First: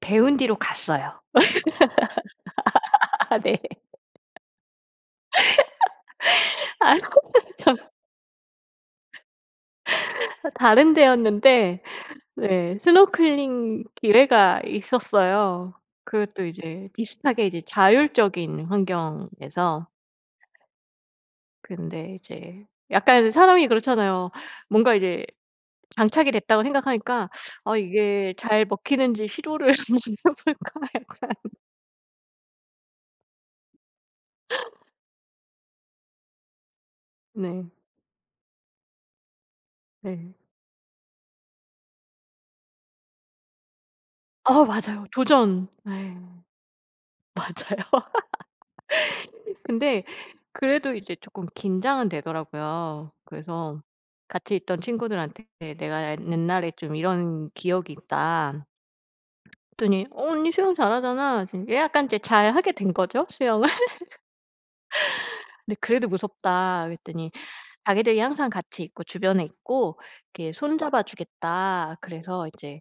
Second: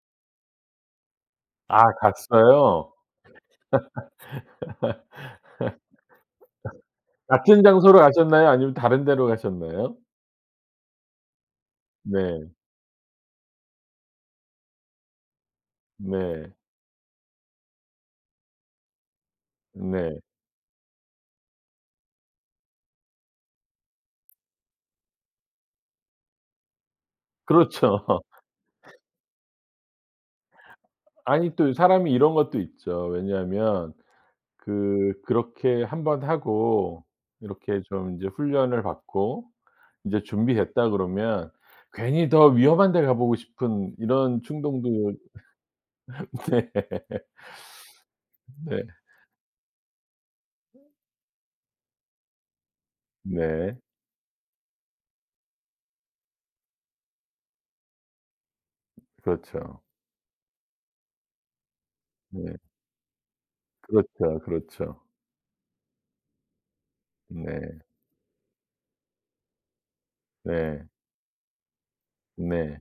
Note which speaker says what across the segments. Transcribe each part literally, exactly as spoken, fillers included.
Speaker 1: 배운 뒤로 갔어요.
Speaker 2: 아 갔어요?
Speaker 1: 아 네. 아이고
Speaker 2: 같은
Speaker 1: 거참.
Speaker 2: 장소로 가셨나요? 아니면 다른 데로 가셨나요?
Speaker 1: 아 다른 데였는데.
Speaker 2: 네.
Speaker 1: 네. 스노클링 기회가 있었어요 그것도
Speaker 2: 네.
Speaker 1: 이제 비슷하게 이제 자율적인 환경에서.
Speaker 2: 네.
Speaker 1: 근데 이제 약간 사람이 그렇잖아요. 뭔가 이제 장착이 됐다고 생각하니까 '아
Speaker 2: 그렇죠.
Speaker 1: 이게 잘 먹히는지 시도를 한번 해 볼까 약간.'
Speaker 2: 아니 또 사람이 이런 것도 있죠. 왜냐하면 그 그렇게 한 번 하고
Speaker 1: 네.
Speaker 2: 이렇게 좀 이제 훈련을 받고 이제
Speaker 1: 네.
Speaker 2: 준비됐다 그러면 괜히 더 위험한 데 가 보고 싶은 이런
Speaker 1: 아 맞아요.
Speaker 2: 충동도
Speaker 1: 도전. 네.
Speaker 2: 네.
Speaker 1: 맞아요.
Speaker 2: 네.
Speaker 1: 근데
Speaker 2: 어.
Speaker 1: 그래도 이제 쪼끔 긴장은 되더라고요.
Speaker 2: 네.
Speaker 1: 그래서 같이 있던 친구들한테 "내가 옛 옛날에 좀 이런 기억이 있다."
Speaker 2: 그렇죠.
Speaker 1: 그랬더니 "어 언니 수영 잘하잖아." 지금 예 약간 이제
Speaker 2: 네.
Speaker 1: 잘하게 된 거죠 수영을.
Speaker 2: 그렇죠, 그렇죠.
Speaker 1: "근데 그래도 무섭다." 그랬더니
Speaker 2: 네.
Speaker 1: 자기들이 항상 같이 있고 주변에 있고 이렇게 손
Speaker 2: 네.
Speaker 1: 잡아 주겠다. 그래서
Speaker 2: 네.
Speaker 1: 이제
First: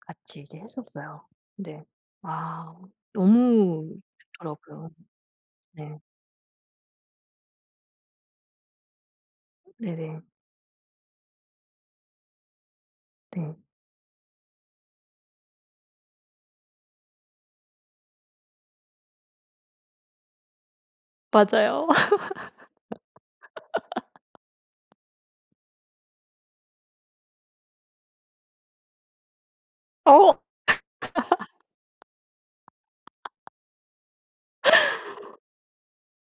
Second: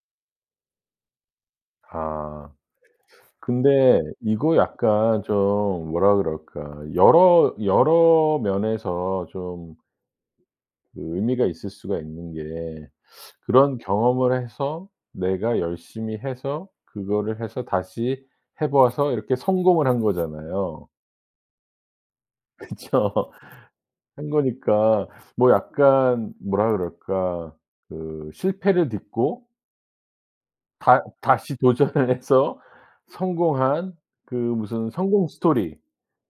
Speaker 1: 같이 이제 했었어요. 근데
Speaker 2: 아.
Speaker 1: 아 너무
Speaker 2: 근데 이거
Speaker 1: 좋더라고요.
Speaker 2: 약간 좀
Speaker 1: 네.
Speaker 2: 뭐라 그럴까. 여러 여러 면에서 좀
Speaker 1: 네네.
Speaker 2: 그 의미가 있을 수가 있는 게
Speaker 1: 네.
Speaker 2: 그런 경험을 해서 내가 열심히 해서 그거를 해서 다시 해 봐서 이렇게 성공을 한 거잖아요.
Speaker 1: 맞아요.
Speaker 2: 그쵸. 한 거니까 뭐 약간 뭐라 그럴까. 그 실패를 딛고
Speaker 1: 어
Speaker 2: 다 다시 도전을 해서 성공한 그 무슨 성공 스토리.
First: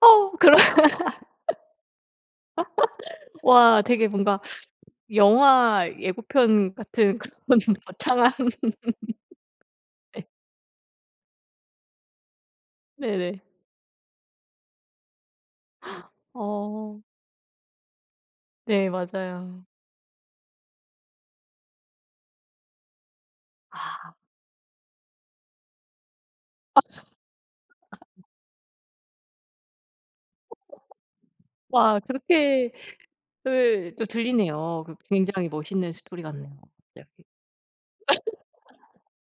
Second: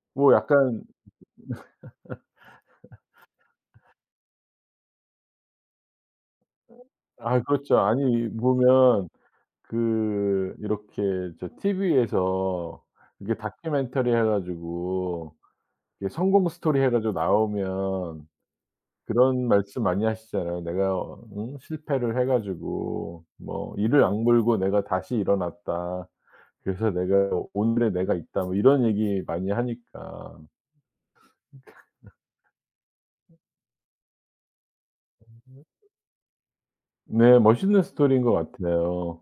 Speaker 1: 어
Speaker 2: 뭐
Speaker 1: 그런
Speaker 2: 약간
Speaker 1: 와 되게 뭔가 영화 예고편
Speaker 2: 어.
Speaker 1: 같은
Speaker 2: 아이
Speaker 1: 그런
Speaker 2: 그렇죠. 아니
Speaker 1: 거창한
Speaker 2: 보면
Speaker 1: 네.
Speaker 2: 그 이렇게 저 TV에서 이게
Speaker 1: 네네.
Speaker 2: 다큐멘터리 해 가지고 이게 성공 스토리 해
Speaker 1: 어.
Speaker 2: 가지고 나오면
Speaker 1: 네
Speaker 2: 그런
Speaker 1: 맞아요.
Speaker 2: 말씀 많이 하시잖아요. 내가 어 응? 실패를 해 가지고 뭐 이를
Speaker 1: 아.
Speaker 2: 악물고 내가 다시 일어났다.
Speaker 1: 아.
Speaker 2: 그래서 내가 오늘의 내가 있다. 뭐 이런 얘기 많이 하니까. 니칸
Speaker 1: 와
Speaker 2: 너.
Speaker 1: 그렇게
Speaker 2: 어.
Speaker 1: 예. 또 들리네요. 어 그 굉장히
Speaker 2: 어디였지?
Speaker 1: 멋있는 스토리 같네요 갑자기.
Speaker 2: 네 멋있는 스토리인 것 같아요.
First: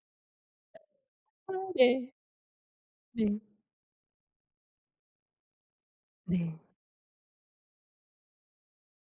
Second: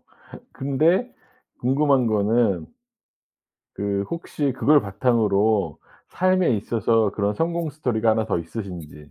Speaker 2: 근데
Speaker 1: 아
Speaker 2: 궁금한
Speaker 1: 네.
Speaker 2: 거는
Speaker 1: 네.
Speaker 2: 그 혹시 그걸 바탕으로 삶에
Speaker 1: 네.
Speaker 2: 있어서 그런 성공 스토리가 하나 더 있으신지.